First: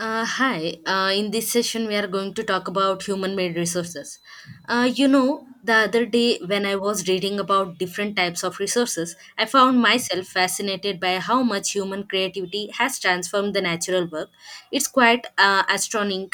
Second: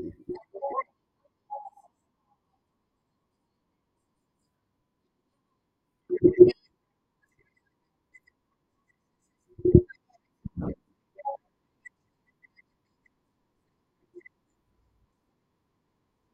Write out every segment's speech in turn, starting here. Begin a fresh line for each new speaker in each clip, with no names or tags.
In this session, we are going to talk about human made resources. The other day when I was reading about different types of resources, I found myself fascinated by how much human creativity has transformed the natural world. It's quite astonishing.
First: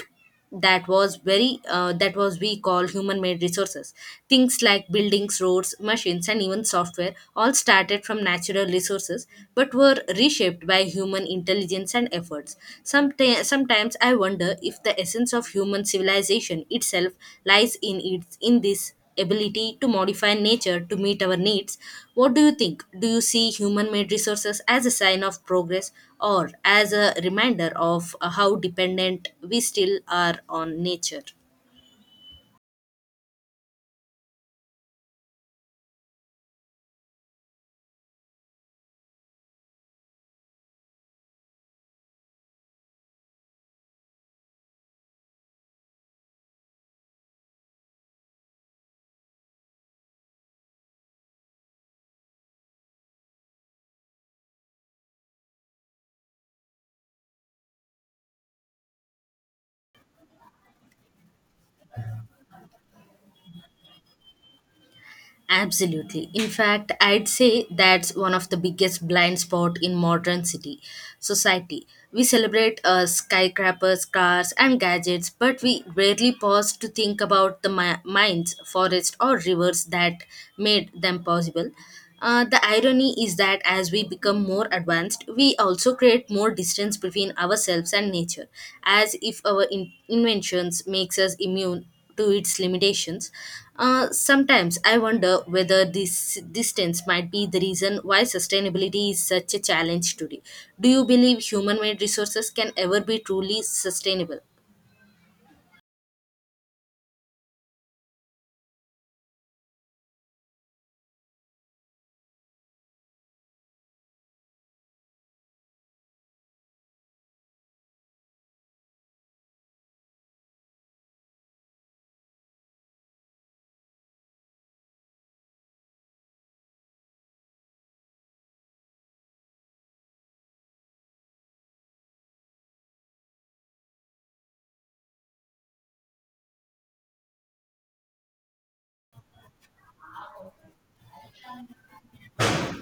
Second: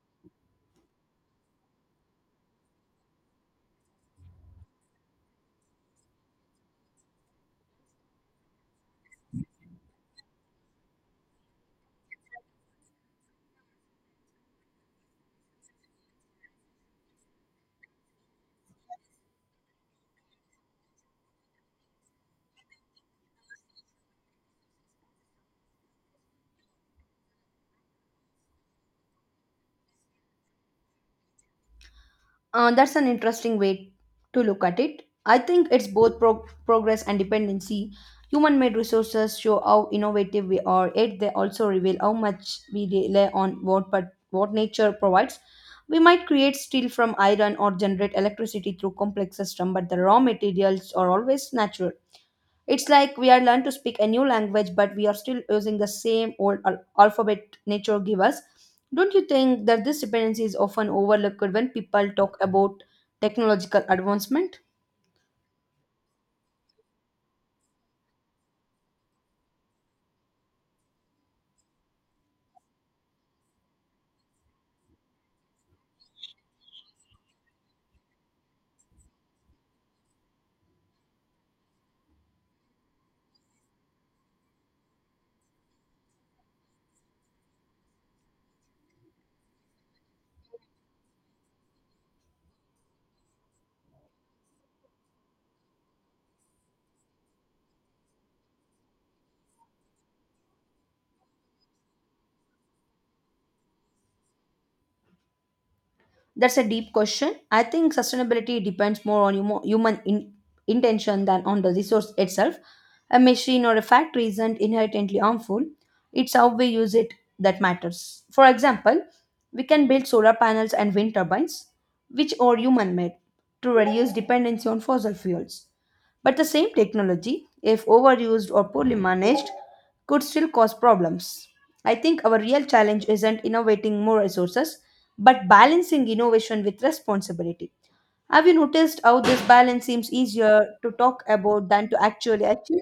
That was we call human made resources, things like buildings, roads, machines, and even software, all started from natural resources but were reshaped by human intelligence and efforts. Sometimes I wonder if the essence of human civilization itself lies in its in this ability to modify nature to meet our needs. What do you think? Do you see human made resources as a sign of progress or as a reminder of how dependent we still are on nature?
That's an interesting way to look at it. I think it's both progress and dependency. Human made resources show how innovative we are, yet they also reveal how much we rely on what, but what nature provides. We might create steel from iron or generate electricity through complex system, but the raw materials are always natural. It's like we are learned to speak a new language, but we are still using the same old alphabet nature give us. Don't you think that this dependency is often overlooked when people talk about technological advancement?
Absolutely. In fact, I'd say that's one of the biggest blind spot in modern city society. We celebrate skyscrapers, cars, and gadgets, but we rarely pause to think about the mines, forests, or rivers that made them possible. The irony is that as we become more advanced, we also create more distance between ourselves and nature, as if our inventions makes us immune to its limitations. Sometimes I wonder whether this distance might be the reason why sustainability is such a challenge today. Do you believe human made resources can ever be truly sustainable?
That's a deep question. I think sustainability depends more on human intention than on the resource itself. A machine or a factory isn't inherently harmful, it's how we use it that matters. For example, we can build solar panels and wind turbines, which are human made, to reduce dependency on fossil fuels. But the same technology, if overused or poorly managed, could still cause problems. I think our real challenge isn't innovating more resources, but balancing innovation with responsibility. Have you noticed how this balance seems easier to talk about than to actually achieve?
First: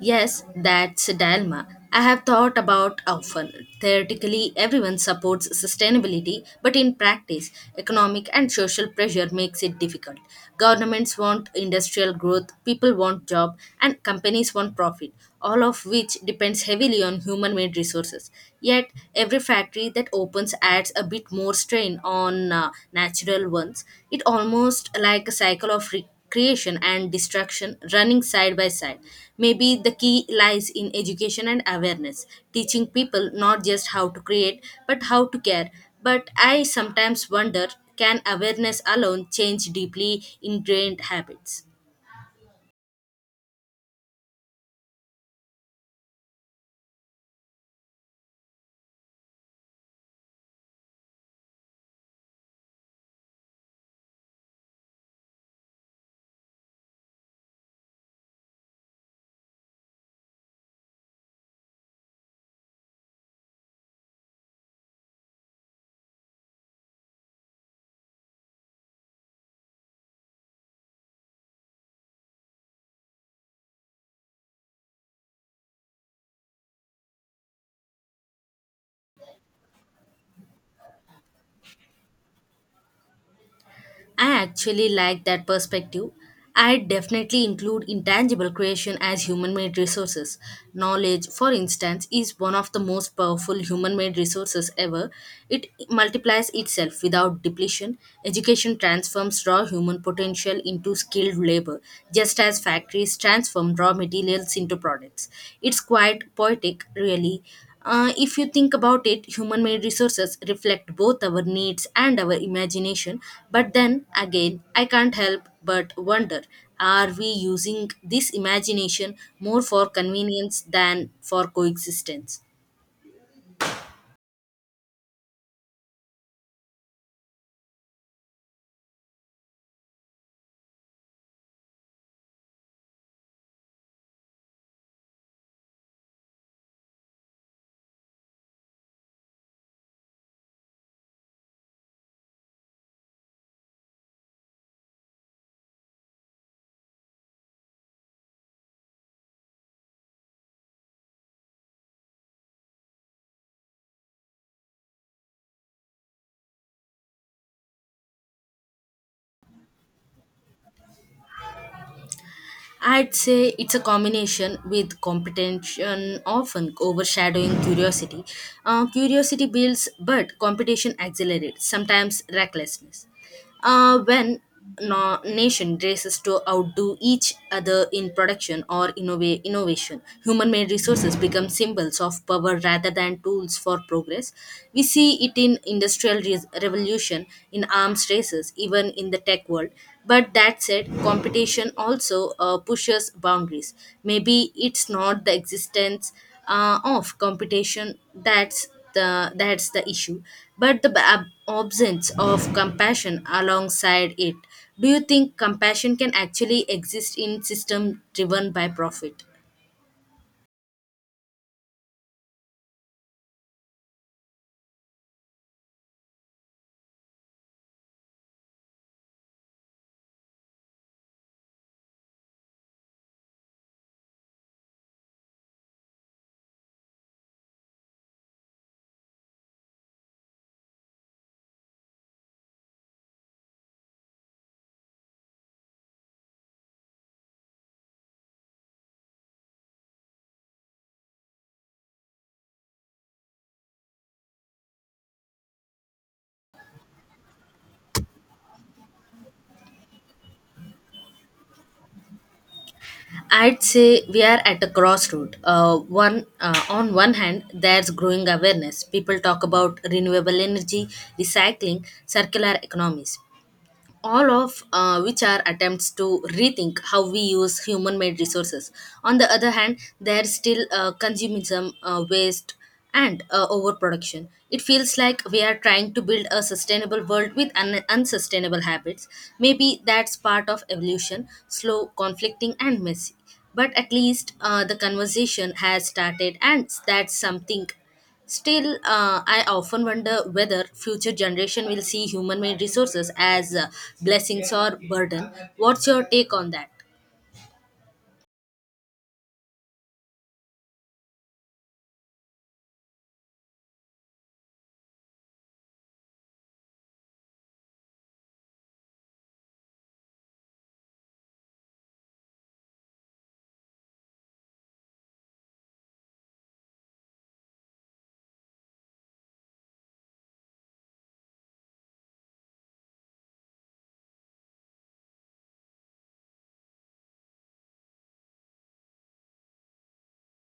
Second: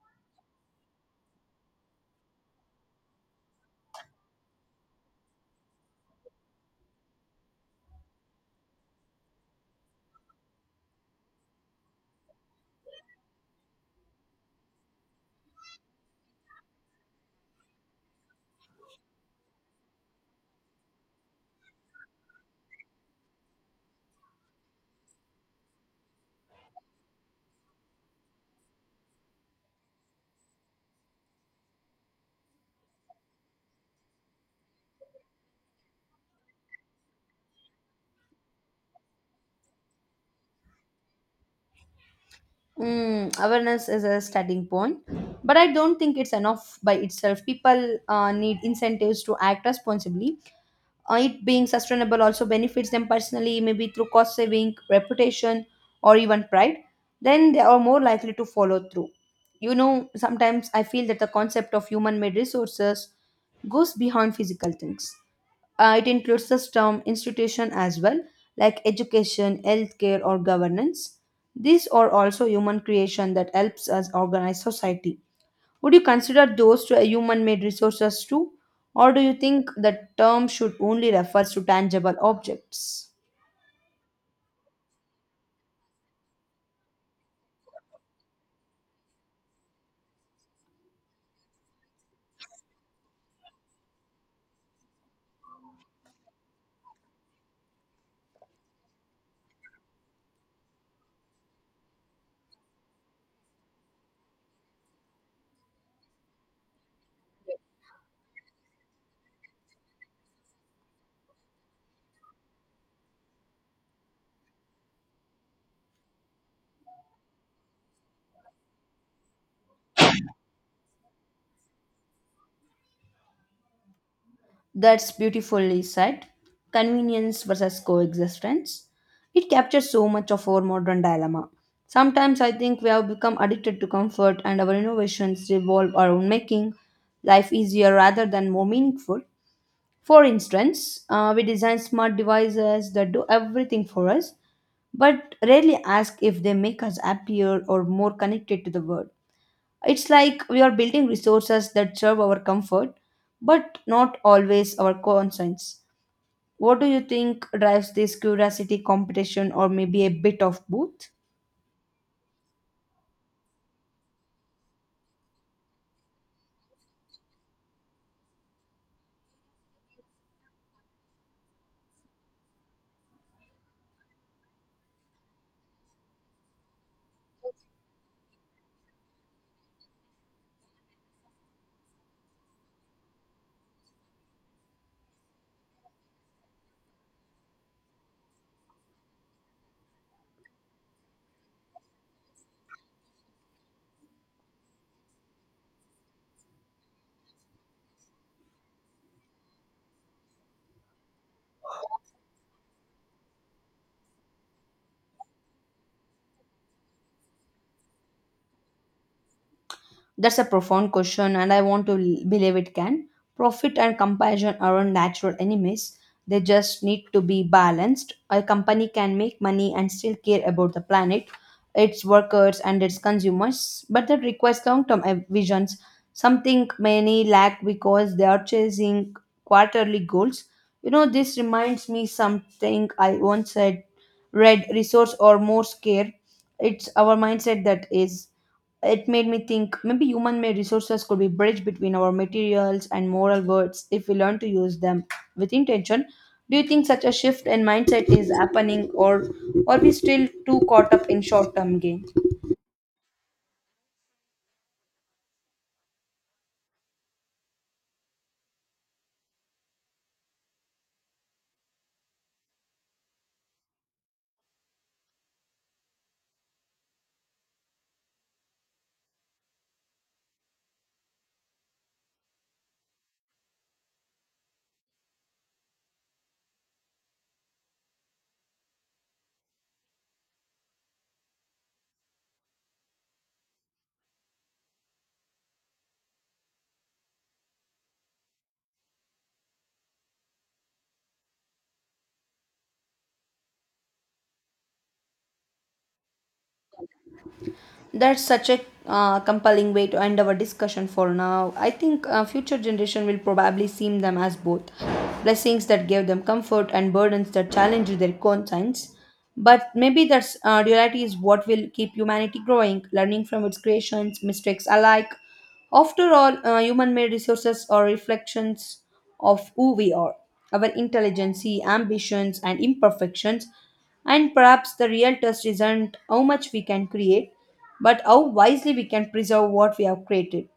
Yes, that's a dilemma. I have thought about often. Theoretically, everyone supports sustainability, but in practice, economic and social pressure makes it difficult. Governments want industrial growth, people want job, and companies want profit, all of which depends heavily on human-made resources. Yet, every factory that opens adds a bit more strain on natural ones. It almost like a cycle of creation and destruction running side by side. Maybe the key lies in education and awareness, teaching people not just how to create, but how to care. But I sometimes wonder, can awareness alone change deeply ingrained habits?
Mm, awareness is a starting point, but I don't think it's enough by itself. People need incentives to act responsibly. It being sustainable also benefits them personally, maybe through cost saving, reputation, or even pride. Then they are more likely to follow through. You know, sometimes I feel that the concept of human made resources goes beyond physical things. It includes system, institution as well, like education, healthcare, or governance. These are also human creation that helps us organize society. Would you consider those to a human-made resources too, or do you think the term should only refers to tangible objects?
I actually like that perspective. I definitely include intangible creation as human made resources. Knowledge, for instance, is one of the most powerful human made resources ever. It multiplies itself without depletion. Education transforms raw human potential into skilled labor, just as factories transform raw materials into products. It's quite poetic, really. If you think about it, human made resources reflect both our needs and our imagination. But then again, I can't help but wonder, are we using this imagination more for convenience than for coexistence?
That's beautifully said. Convenience versus coexistence. It captures so much of our modern dilemma. Sometimes I think we have become addicted to comfort and our innovations revolve around making life easier rather than more meaningful. For instance, we design smart devices that do everything for us, but rarely ask if they make us happier or more connected to the world. It's like we are building resources that serve our comfort, but not always our conscience. What do you think drives this curiosity, competition, or maybe a bit of both?
I'd say it's a combination with competition often overshadowing curiosity. Curiosity builds, but competition accelerates, sometimes recklessness. When nation races to outdo each other in production or innovation, human-made resources become symbols of power rather than tools for progress. We see it in industry Industrial Revolution, in arms races, even in the tech world. But that said, competition also pushes boundaries. Maybe it's not the existence of competition that's the issue, but the absence of compassion alongside it. Do you think compassion can actually exist in system driven by profit?
That's a profound question, and I want to believe it can. Profit and compassion aren't natural enemies, they just need to be balanced. A company can make money and still care about the planet, its workers, and its consumers, but that requires long term visions, something many lack because they are chasing quarterly goals. You know, this reminds me something I once said read resource or more care. It's our mindset that is it made me think maybe human made resources could be bridge between our materials and moral words if we learn to use them with intention. Do you think such a shift in mindset is happening or are we still too caught up in short term gain?
I'd say we are at a crossroad. One on one hand, there's growing awareness. People talk about renewable energy, recycling, circular economies, all of which are attempts to rethink how we use human made resources. On the other hand, there's still consumerism, waste, and overproduction. It feels like we are trying to build a sustainable world with unsustainable habits. Maybe that's part of evolution, slow, conflicting, and messy. But at least the conversation has started, and that's something. Still, I often wonder whether future generation will see human-made resources as blessings or burden. What's your take on that?
That's such a compelling way to end our discussion for now. I think future generation will probably see them as both blessings that give them comfort and burdens that challenge their conscience. But maybe that's duality is what will keep humanity growing, learning from its creations, mistakes alike, after all, human made resources are reflections of who we are, our intelligence, ambitions, and imperfections. And perhaps the real test isn't how much we can create, but how wisely we can preserve what we have created.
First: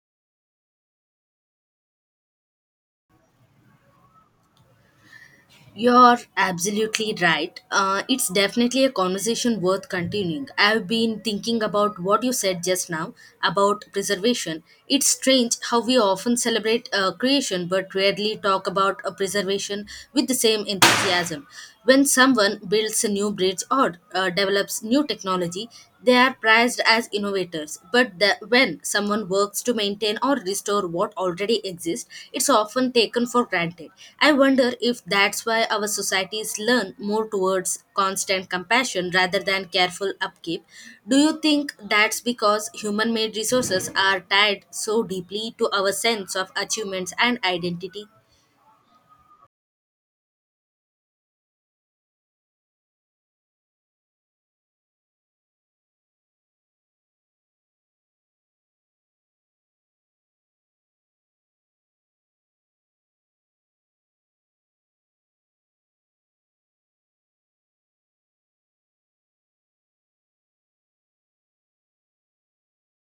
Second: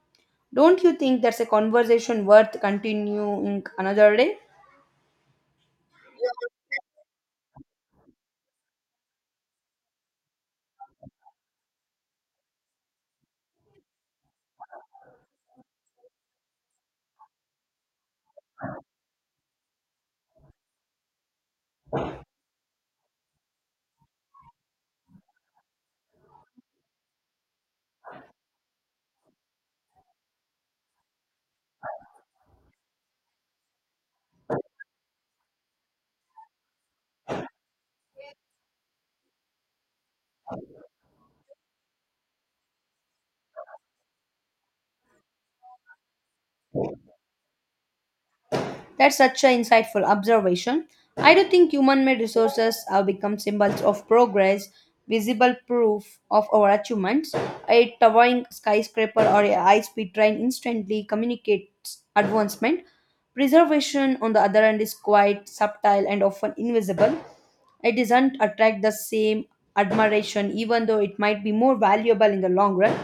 Don't you think that's a conversation worth continuing another day?
You're absolutely right. It's definitely a conversation worth continuing. I've been thinking about what you said just now about preservation. It's strange how we often celebrate creation but rarely talk about a preservation with the same enthusiasm. When someone builds a new bridge or develops new technology, they are prized as innovators, but when someone works to maintain or restore what already exists, it's often taken for granted. I wonder if that's why our societies learn more towards constant compassion rather than careful upkeep. Do you think that's because human made resources are tied so deeply to our sense of achievements and identity?
That's such an insightful observation. I do think human made resources have become symbols of progress, visible proof of our achievements. A towering skyscraper or a high speed train instantly communicates advancement. Preservation, on the other hand, is quite subtle and often invisible. It doesn't attract the same admiration, even though it might be more valuable in the long run.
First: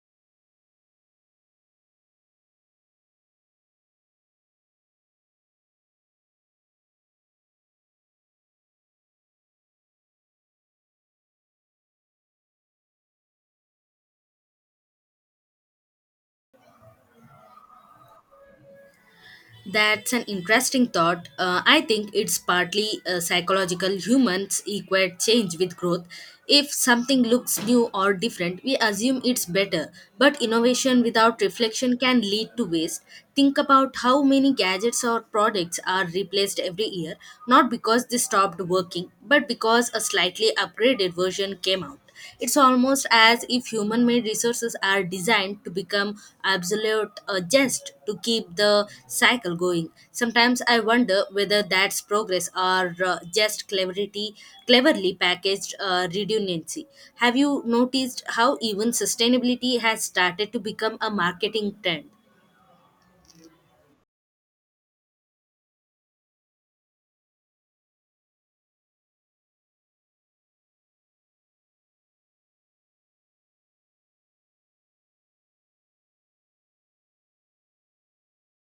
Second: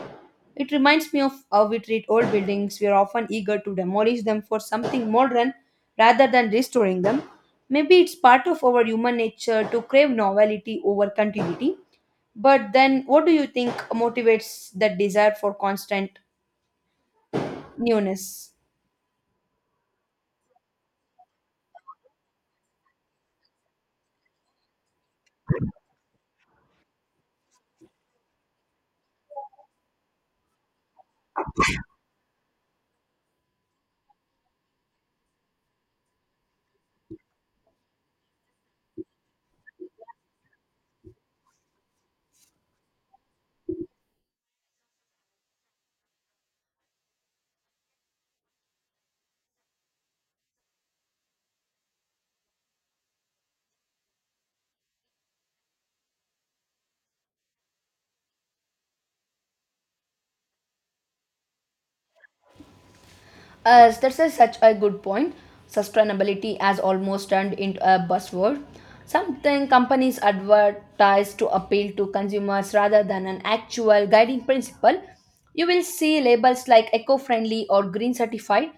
It reminds me of how we treat old buildings. We are often eager to demolish them for something modern rather than restoring them. Maybe it's part of our human nature to crave novelty over continuity. But then, what do you think motivates that desire for constant newness?
That's an interesting thought. I think it's partly psychological. Humans equate change with growth. If something looks new or different, we assume it's better. But innovation without reflection can lead to waste. Think about how many gadgets or products are replaced every year, not because they stopped working, but because a slightly upgraded version came out. It's almost as if human made resources are designed to become absolute just to keep the cycle going. Sometimes I wonder whether that's progress or just cleverity, cleverly packaged redundancy. Have you noticed how even sustainability has started to become a marketing trend?
As that's a, such a good point. Sustainability has almost turned into a buzzword. Something companies advertise to appeal to consumers rather than an actual guiding principle. You will see labels like eco friendly or green certified,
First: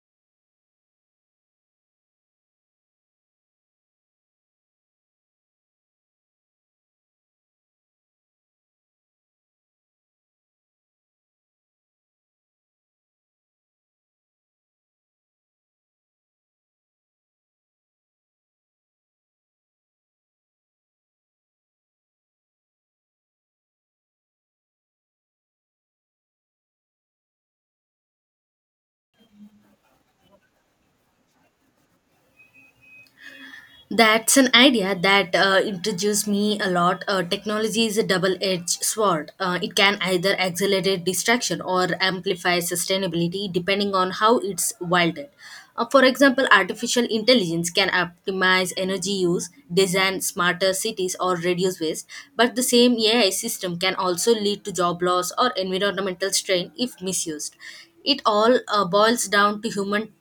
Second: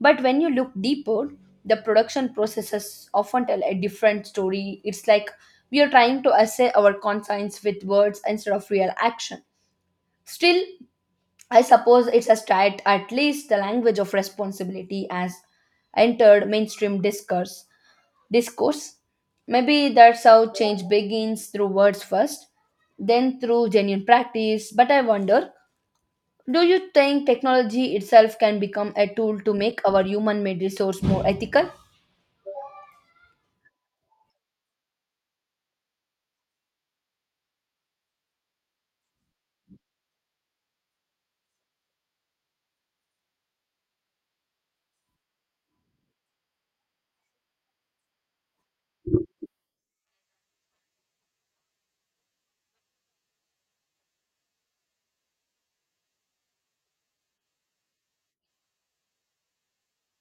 but when you look deeper, the production processes often tell a different story. It's like we are trying to assay our conscience with words instead of real action. Still, I suppose it's a start, at least the language of responsibility has entered mainstream discourse. Maybe that's how change begins through words first, then through genuine practice. But I wonder, do you think technology itself can become a tool to make our human made resource more ethical?
That's an idea that introduced me a lot. Technology is a double edged sword. It can either accelerate distraction or amplify sustainability depending on how it's wielded. For example, artificial intelligence can optimize energy use, design smarter cities, or reduce waste, but the same AI system can also lead to job loss or environmental strain if misused. It all boils down to human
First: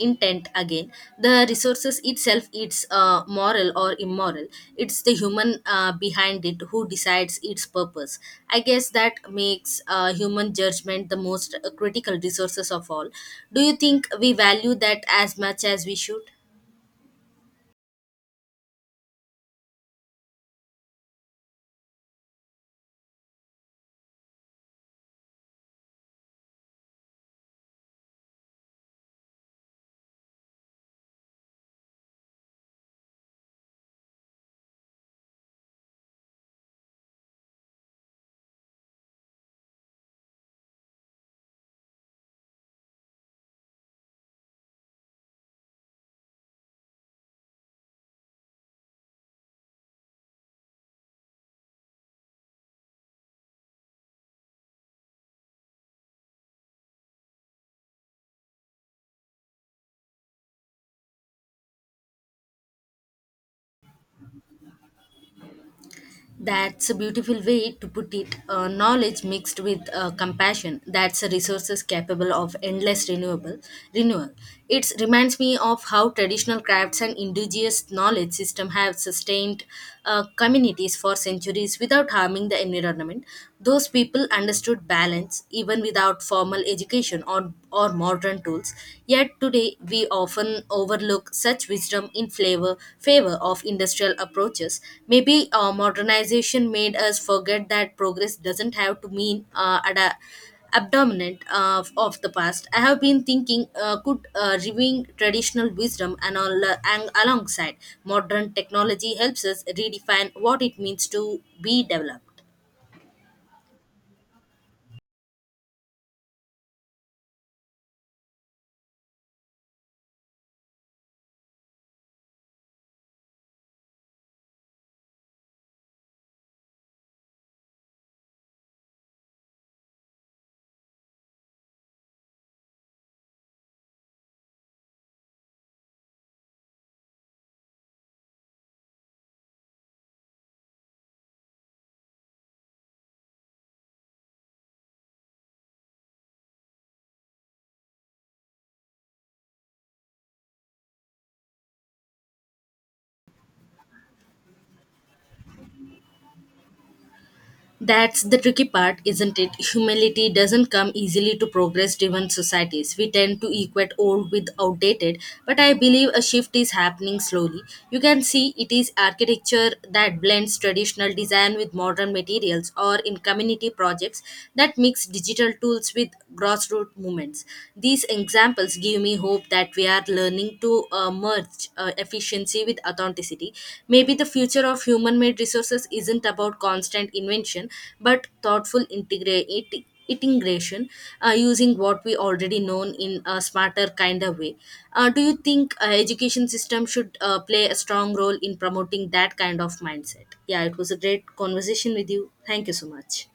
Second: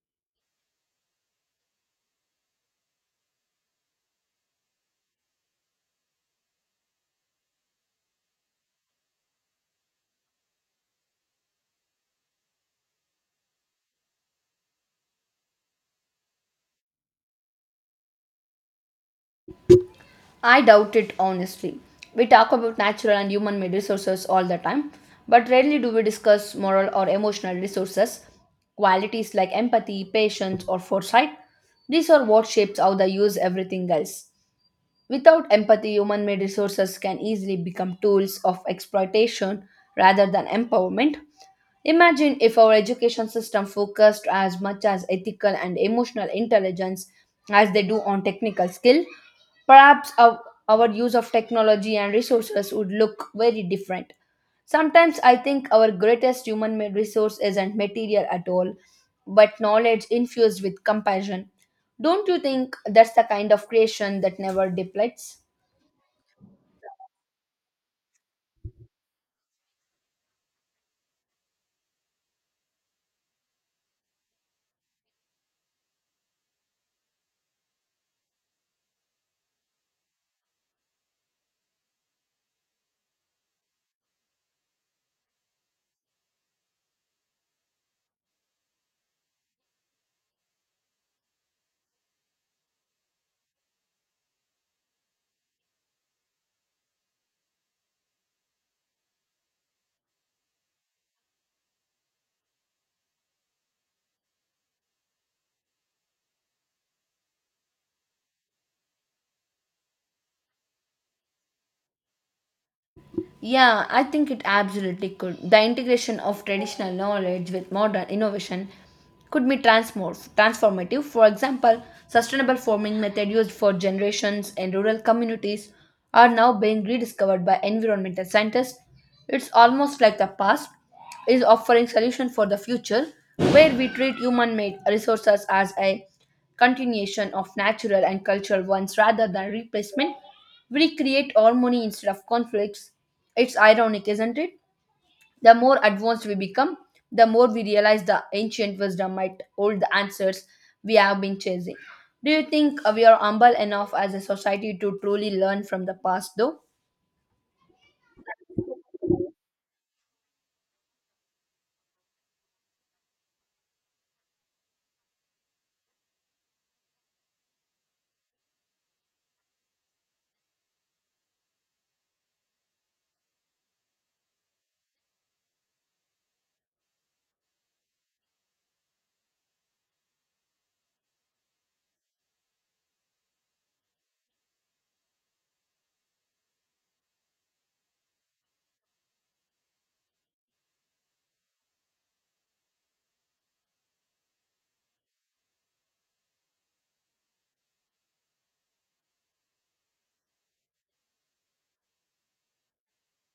intent again. The resources itself, it's moral or immoral, it's the human behind it who decides its purpose. I guess that makes human judgment the most critical resources of all. Do you think we value that as much as we should?
I doubt it honestly. We talk about natural and human made resources all the time, but rarely do we discuss moral or emotional resources, qualities like empathy, patience, or foresight. These are what shapes how they use everything else. Without empathy, human made resources can easily become tools of exploitation rather than empowerment. Imagine if our education system focused as much as ethical and emotional intelligence as they do on technical skill. Perhaps our, our use of technology and resources would look very different. Sometimes I think our greatest human made resource isn't material at all, but knowledge infused with compassion. Don't you think that's the kind of creation that never depletes?
That's a beautiful way to put it. Knowledge mixed with compassion. That's a resources capable of endless renewable renewal. It reminds me of how traditional crafts and indigenous knowledge system have sustained communities for centuries without harming the environment. Those people understood balance even without formal education or modern tools. Yet today we often overlook such wisdom in favor of industrial approaches. Maybe modernization made us forget that progress doesn't have to mean abdominant of the past. I have been thinking, could reviewing traditional wisdom and alongside modern technology helps us redefine what it means to be developed.
Yeah, I think it absolutely could. The integration of traditional knowledge with modern innovation could be transformative. For example, sustainable farming method used for generations in rural communities are now being rediscovered by environmental scientists. It's almost like the past is offering solution for the future where we treat human-made resources as a continuation of natural and cultural ones rather than replacement. We create harmony instead of conflicts. It's ironic, isn't it? The more advanced we become, the more we realize the ancient wisdom might hold the answers we have been chasing. Do you think we are humble enough as a society to truly learn from the past, though?
That's the tricky part, isn't it? Humility doesn't come easily to progress driven societies. We tend to equate old with outdated, but I believe a shift is happening slowly. You can see it is architecture that blends traditional design with modern materials, or in community projects that mix digital tools with grassroots movements. These examples give me hope that we are learning aim to merge efficiency with authenticity. Maybe the future of human made resources isn't about constant invention but thoughtful integra- it integration, using what we already know in a smarter kind of way. Do you think education system should play a strong role in promoting that kind of mindset? Yeah, it was a great conversation with you. Thank you so much.